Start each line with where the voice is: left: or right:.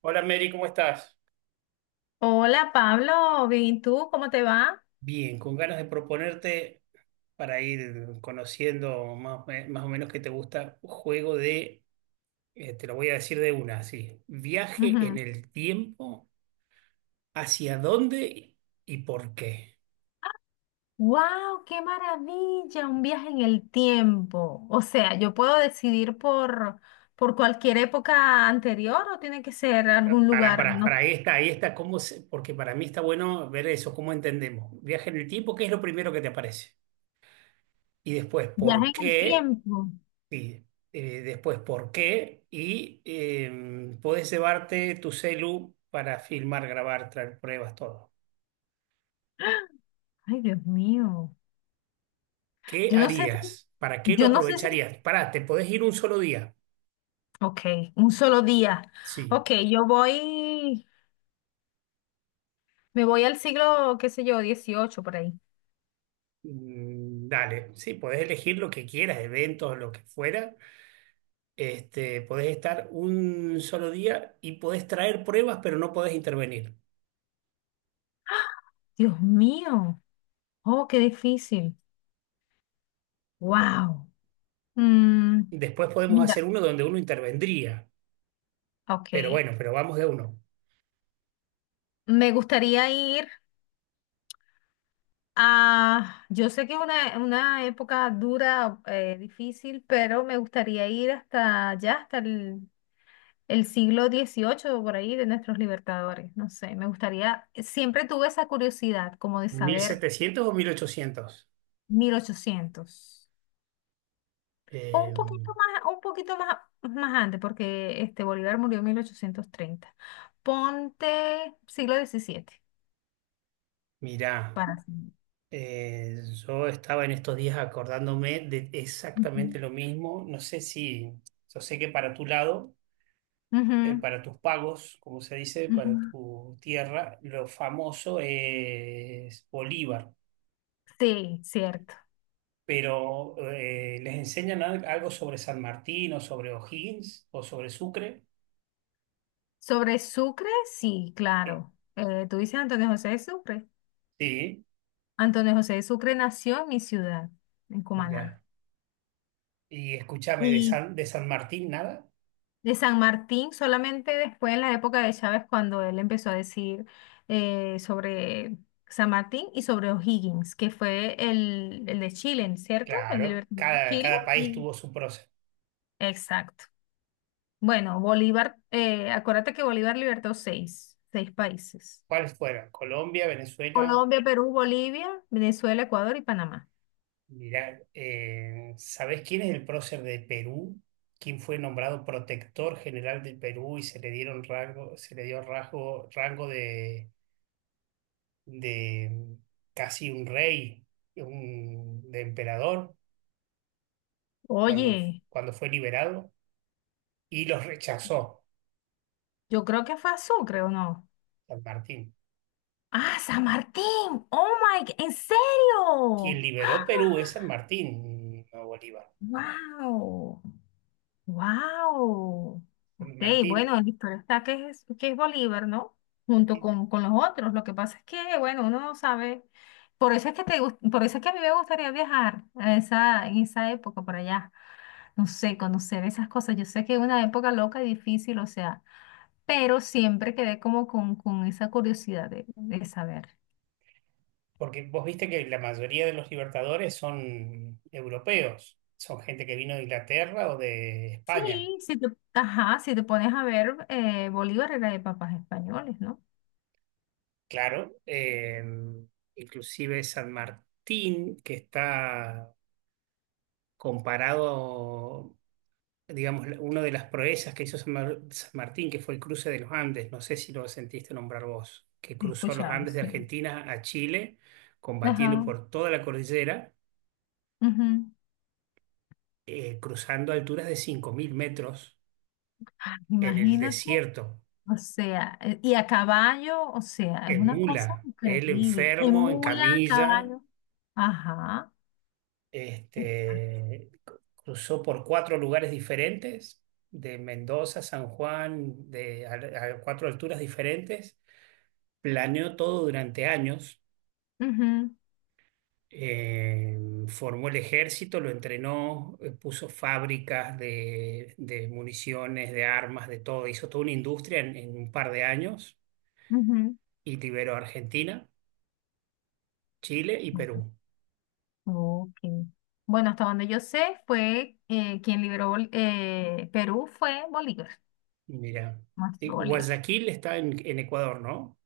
right: Hola Mary, ¿cómo estás?
left: Hola Pablo, bien, ¿y tú? ¿Cómo te va?
right: Bien, con ganas de proponerte para ir conociendo más, más o menos qué te gusta, un juego de, te lo voy a decir de una, así, viaje en el tiempo, ¿hacia dónde y por qué?
left: ¡Wow! ¡Qué maravilla! Un viaje en el tiempo. O sea, yo puedo decidir por cualquier época anterior o tiene que ser algún lugar,
right: Para,
left: ¿no?
right: ahí está, porque para mí está bueno ver eso, cómo entendemos. Viaje en el tiempo, ¿qué es lo primero que te aparece? Y después,
left: Viaje
right: ¿por
left: en el
right: qué?
left: tiempo.
right: Sí, después por qué y podés llevarte tu celu para filmar, grabar, traer pruebas, todo.
left: Ay, Dios mío.
right: ¿Qué
left: Yo no sé si,
right: harías? ¿Para qué lo
left: yo no sé si,
right: aprovecharías? Pará, te podés ir un solo día.
left: ok, un solo día.
right: Sí.
left: Ok, me voy al siglo, qué sé yo, XVIII por ahí.
right: Dale, sí, podés elegir lo que quieras, eventos, lo que fuera. Podés estar un solo día y podés traer pruebas, pero no podés intervenir.
left: Dios mío. Oh, qué difícil. ¡Wow!
right: Después podemos
left: Mira,
right: hacer uno donde uno intervendría,
left: ok.
right: pero bueno, pero vamos de uno.
left: Me gustaría ir yo sé que es una época dura, difícil, pero me gustaría ir hasta allá, hasta el siglo XVIII por ahí, de nuestros libertadores. No sé, me gustaría, siempre tuve esa curiosidad como de
right: mil
left: saber
right: setecientos o 1800.
left: 1800. O
right: Eh,
left: un poquito más, más antes, porque este Bolívar murió en 1830. Ponte siglo XVII
right: Mirá,
left: para...
right: eh, yo estaba en estos días acordándome de
left: Ujú,
right: exactamente lo mismo. No sé si, Yo sé que para tu lado,
left: ujú,
right: para tus pagos, como se dice, para
left: ujú.
right: tu tierra, lo famoso es Bolívar,
left: Sí, cierto.
right: pero ¿les enseñan algo sobre San Martín o sobre O'Higgins o sobre Sucre?
left: Sobre Sucre, sí,
right: Eh,
left: claro. Tú dices Antonio José de Sucre.
right: sí,
left: Antonio José de Sucre nació en mi ciudad, en Cumaná.
right: mira. Y escúchame, de
left: Y
right: San, de San Martín, nada.
left: de San Martín, solamente después en la época de Chávez, cuando él empezó a decir sobre San Martín y sobre O'Higgins, que fue el de Chile, ¿cierto?
right: Claro, cada,
left: Chile.
right: cada país tuvo su proceso.
left: Exacto. Bueno, Bolívar, acuérdate que Bolívar libertó seis países.
right: ¿Cuáles fueron? Colombia, Venezuela.
left: Colombia, Perú, Bolivia, Venezuela, Ecuador y Panamá.
right: Mirá, ¿sabés quién es el prócer de Perú? ¿Quién fue nombrado protector general del Perú y se le dieron rango, se le dio rango de casi un rey, de emperador, cuando,
left: Oye,
right: cuando fue liberado? Y los rechazó
left: yo creo que fue a Sucre, ¿o no?
right: San Martín.
left: Ah, San Martín. ¿En
right: Quien
left: serio?
right: liberó Perú es San Martín, no Bolívar.
left: Wow. Wow.
right: San
left: Ok,
right: Martín.
left: bueno, el historial está que es Bolívar, ¿no? Junto con los otros. Lo que pasa es que, bueno, uno no sabe. Por eso es que a mí me gustaría viajar en esa época por allá. No sé, conocer esas cosas. Yo sé que es una época loca y difícil, o sea. Pero siempre quedé como con esa curiosidad de saber.
right: Porque vos viste que la mayoría de los libertadores son europeos, son gente que vino de Inglaterra o de
left: Sí,
right: España.
left: si te, ajá, si te pones a ver, Bolívar era de papás españoles, ¿no?
right: Claro, inclusive San Martín, que está comparado, digamos, una de las proezas que hizo San Martín, que fue el cruce de los Andes, no sé si lo sentiste nombrar vos, que
left: He
right: cruzó los
left: escuchado,
right: Andes de
left: sí.
right: Argentina a Chile, combatiendo
left: Ajá.
right: por toda la cordillera,
left: Ujú.
right: cruzando alturas de 5.000 metros
left: Ah,
right: en el
left: imagínate,
right: desierto
left: o sea, y a caballo, o sea, es
right: en
left: una cosa
right: mula, él
left: increíble. En
right: enfermo, en
left: mula, a
right: camilla,
left: caballo. Ajá, exacto.
right: este, cruzó por cuatro lugares diferentes, de Mendoza, San Juan, a cuatro alturas diferentes, planeó todo durante años,
left: Ujú,
right: eh, formó el ejército, lo entrenó, puso fábricas de municiones, de armas, de todo, hizo toda una industria en un par de años y liberó a Argentina, Chile y
left: ujú.
right: Perú.
left: Ok. Bueno, hasta donde yo sé, fue quien liberó Perú fue Bolívar.
right: Mira.
left: Nuestro Bolívar.
right: Guayaquil está en Ecuador, ¿no?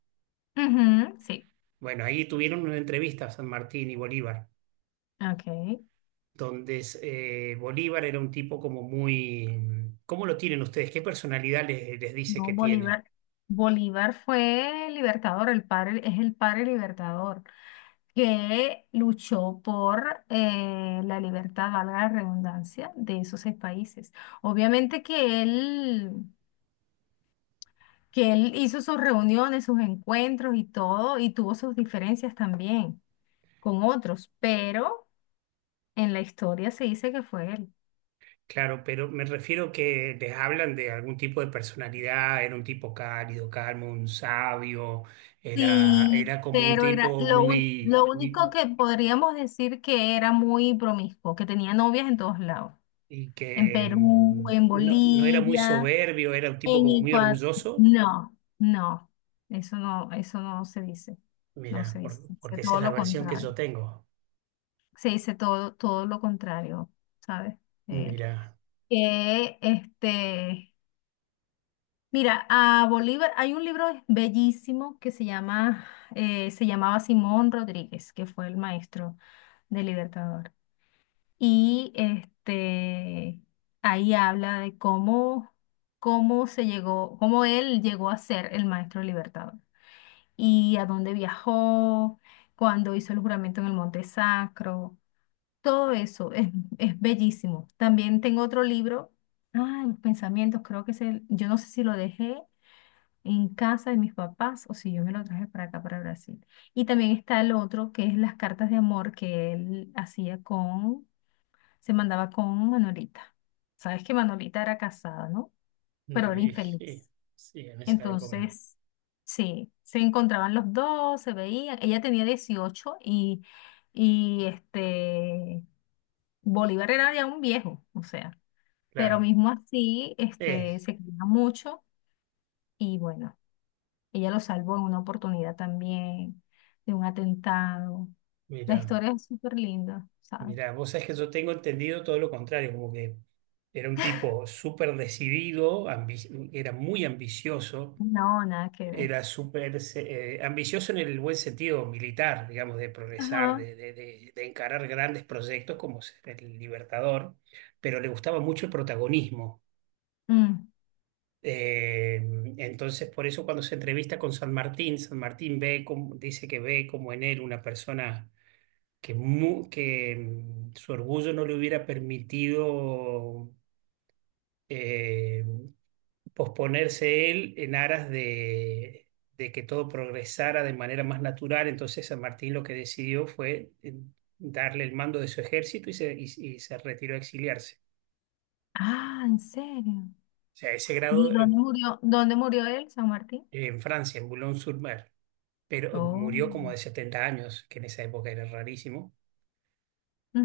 left: Ujú, sí.
right: Bueno, ahí tuvieron una entrevista San Martín y Bolívar,
left: Ok.
right: Bolívar era un tipo como muy... ¿Cómo lo tienen ustedes? ¿Qué personalidad les dice
left: No,
right: que tiene?
left: Bolívar. Bolívar fue libertador, el padre, es el padre libertador, que luchó por la libertad, valga la redundancia, de esos seis países. Obviamente que él hizo sus reuniones, sus encuentros y todo, y tuvo sus diferencias también con otros, pero en la historia se dice que fue él.
right: Claro, pero me refiero que les hablan de algún tipo de personalidad, era un tipo cálido, calmo, un sabio, era,
left: Sí,
right: era como un
left: pero era
right: tipo muy,
left: lo único
right: muy.
left: que podríamos decir que era muy promiscuo, que tenía novias en todos lados,
right: Y
left: en
right: que
left: Perú, en
right: no, no era muy
left: Bolivia,
right: soberbio, era un tipo
left: en
right: como muy
left: Ecuador.
right: orgulloso.
left: No, no, eso no se dice,
right: Mira,
left: se dice
right: porque esa
left: todo
right: es la
left: lo
right: versión que
left: contrario,
right: yo tengo.
left: se dice todo lo contrario, ¿sabes? Eh,
right: Mira,
left: que este Mira, a Bolívar hay un libro bellísimo que se llama, se llamaba Simón Rodríguez, que fue el maestro del Libertador. Y ahí habla de cómo se llegó, cómo él llegó a ser el maestro Libertador y a dónde viajó, cuando hizo el juramento en el Monte Sacro. Todo eso es bellísimo. También tengo otro libro, ah, Los Pensamientos, creo que es el, yo no sé si lo dejé en casa de mis papás o si yo me lo traje para acá, para Brasil. Y también está el otro, que es las cartas de amor que él se mandaba con Manolita. Sabes que Manolita era casada, ¿no? Pero era
right: y sí,
left: infeliz.
right: sí, en esa época,
left: Entonces, sí, se encontraban los dos, se veían. Ella tenía 18 y Bolívar era ya un viejo, o sea. Pero
right: claro.
left: mismo así,
right: Eh,
left: se quería mucho y bueno. Ella lo salvó en una oportunidad también de un atentado. La
right: Mira,
left: historia es súper linda, ¿sabes?
right: mira, vos sabés que yo tengo entendido todo lo contrario, como que era un tipo súper decidido, era muy ambicioso,
left: No, nada que ver.
right: era súper ambicioso en el buen sentido militar, digamos, de progresar,
left: Ajá.
right: de encarar grandes proyectos como ser el Libertador, pero le gustaba mucho el protagonismo.
left: Mm.
right: Eh, entonces, por eso cuando se entrevista con San Martín, San Martín ve como, dice que ve como en él una persona que su orgullo no le hubiera permitido eh, posponerse él en aras de que todo progresara de manera más natural. Entonces, San Martín lo que decidió fue darle el mando de su ejército y se retiró a exiliarse.
left: Ah, ¿en serio?
right: O sea, a ese
left: ¿Y
right: grado
left: dónde murió él, San Martín?
right: en Francia, en Boulogne-sur-Mer. Pero
left: Oh.
right: murió como de 70 años, que en esa época era rarísimo.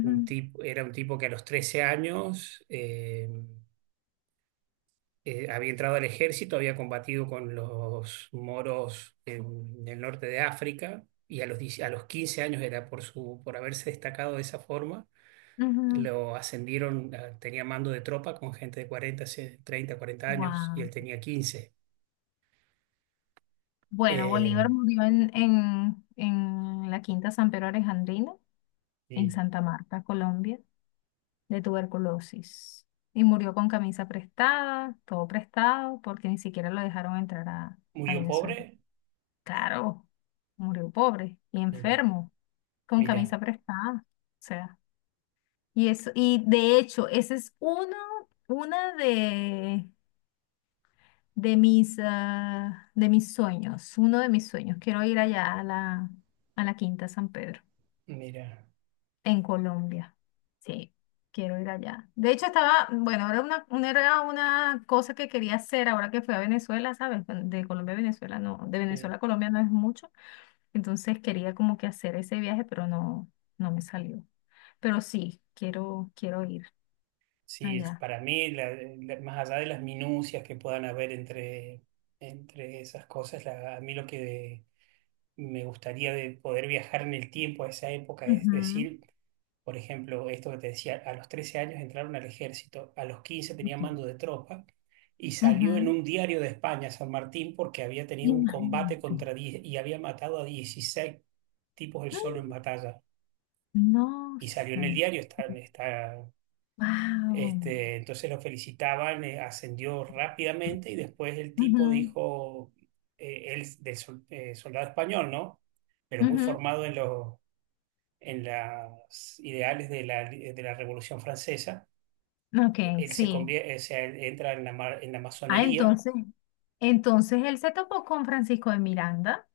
right: Un tipo, era un tipo que a los 13 años había entrado al ejército, había combatido con los moros en el norte de África y a los, 10 a los 15 años era por haberse destacado de esa forma.
left: ujú.
right: Lo ascendieron, tenía mando de tropa con gente de 30, 40 años y
left: Wow.
right: él tenía 15.
left: Bueno, Bolívar
right: Eh,
left: murió en la Quinta San Pedro Alejandrino, en
right: y
left: Santa Marta, Colombia, de tuberculosis y murió con camisa prestada, todo prestado, porque ni siquiera lo dejaron entrar a
right: murió
left: Venezuela.
right: pobre.
left: Claro, murió pobre y
right: Mira,
left: enfermo, con
right: mira,
left: camisa prestada. O sea, y eso, y de hecho, ese es uno, una de mis, ah, uno de mis sueños. Quiero ir allá a la Quinta San Pedro.
right: mira.
left: En Colombia, sí, quiero ir allá. De hecho, bueno, era era una cosa que quería hacer ahora que fui a Venezuela, ¿sabes? Bueno, de Colombia a Venezuela, no, de
right: eh,
left: Venezuela a Colombia no es mucho. Entonces quería como que hacer ese viaje, pero no, no me salió. Pero sí, quiero ir
right: Sí,
left: allá.
right: para mí, más allá de las minucias que puedan haber entre esas cosas, a mí lo que me gustaría de poder viajar en el tiempo a esa época es
left: Ujú,
right: decir, por ejemplo, esto que te decía, a los 13 años entraron al ejército, a los 15 tenía
left: ok.
right: mando de tropa y salió en
left: Ujú.
right: un diario de España, San Martín, porque había tenido un combate
left: Imagínate.
right: contra 10 y había matado a 16 tipos él solo
left: Mm,
right: en batalla.
left: no
right: Y salió en
left: sé.
right: el diario, está,
left: Wow.
right: entonces lo felicitaban, ascendió rápidamente y después el tipo
left: Ujú,
right: dijo, soldado español, ¿no? Pero muy
left: ujú.
right: formado en los en las ideales de la Revolución Francesa.
left: Ok,
right: Él se
left: sí.
right: convierte, entra en la
left: Ah,
right: masonería,
left: entonces él se topó con Francisco de Miranda,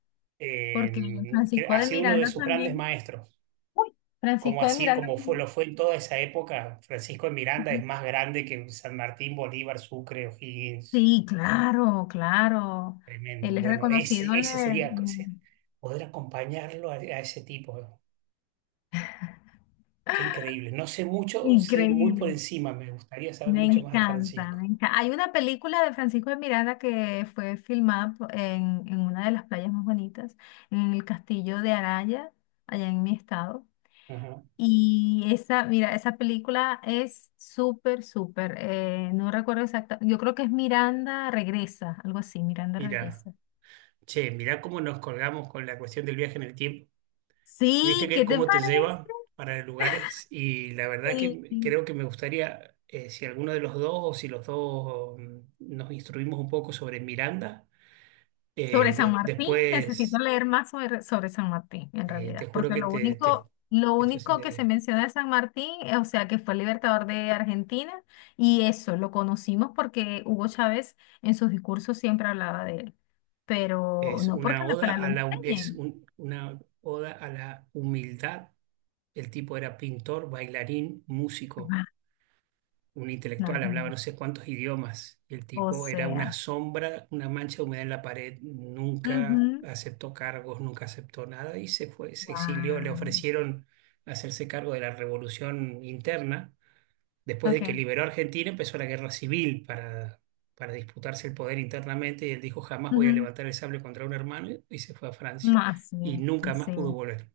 left: porque
right: que
left: Francisco
right: ha
left: de
right: sido uno de
left: Miranda
right: sus grandes
left: también,
right: maestros.
left: uy,
right: Como
left: Francisco de
right: así,
left: Miranda
right: como fue,
left: también.
right: lo fue en toda esa época, Francisco de Miranda es
left: Ujú.
right: más grande que San Martín, Bolívar, Sucre, O'Higgins.
left: Sí, claro, claro.
right: Tremendo.
left: Él es
right: Bueno,
left: reconocido.
right: ese, ese sería o sea, poder acompañarlo a ese tipo. Qué increíble. No sé mucho, sé muy por
left: Increíble.
right: encima. Me gustaría saber
left: Me
right: mucho más de
left: encanta,
right: Francisco.
left: me encanta. Hay una película de Francisco de Miranda que fue filmada en una de las playas más bonitas, en el castillo de Araya, allá en mi estado.
right: Ajá.
left: Y esa, mira, esa película es súper, súper, no recuerdo exacta, yo creo que es Miranda Regresa, algo así, Miranda
right: Mira,
left: Regresa.
right: che, mira cómo nos colgamos con la cuestión del viaje en el tiempo. Viste
left: Sí,
right: que
left: ¿qué te
right: cómo te
left: parece?
right: lleva para lugares y la verdad
left: Sí.
right: que creo que me gustaría, si alguno de los dos o si los dos nos instruimos un poco sobre Miranda,
left: Sobre San Martín, necesito
right: después
left: leer más sobre San Martín, en
right: te
left: realidad,
right: juro
left: porque
right: que
left: lo
right: te, te
left: único, lo
right: te
left: único que se
right: fascinaría.
left: menciona de San Martín, o sea, que fue el libertador de Argentina, y eso, lo conocimos porque Hugo Chávez en sus discursos siempre hablaba de él, pero
right: Es
left: no porque
right: una
left: en la escuela
right: oda
left: lo
right: a la, es
left: enseñen.
right: un- una oda a la humildad. El tipo era pintor, bailarín, músico, un
left: Las
right: intelectual, hablaba
left: nubes.
right: no sé cuántos idiomas. El
left: O
right: tipo era una
left: sea.
right: sombra, una mancha de humedad en la pared. Nunca
left: Ujú.
right: aceptó cargos, nunca aceptó nada y se fue, se exilió. Le
left: Guau.
right: ofrecieron hacerse cargo de la revolución interna después de que
left: Ok.
right: liberó a Argentina, empezó la guerra civil para disputarse el poder internamente y él dijo, jamás voy a
left: Ujú.
right: levantar el sable contra un hermano y se fue a Francia
left: No, así
right: y
left: es,
right: nunca más
left: así
right: pudo
left: es.
right: volver.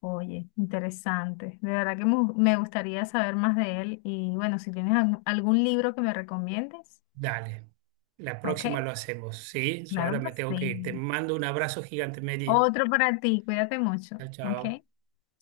left: Oye, interesante. De verdad que me gustaría saber más de él. Y bueno, si tienes algún libro que me recomiendes,
right: Dale, la próxima
left: ok.
right: lo hacemos, ¿sí? Yo
left: Claro
right: ahora me
left: que
right: tengo que ir. Te
left: sí.
right: mando un abrazo gigante, Mary.
left: Otro para ti. Cuídate mucho.
right: Chao,
left: Ok.
right: chao.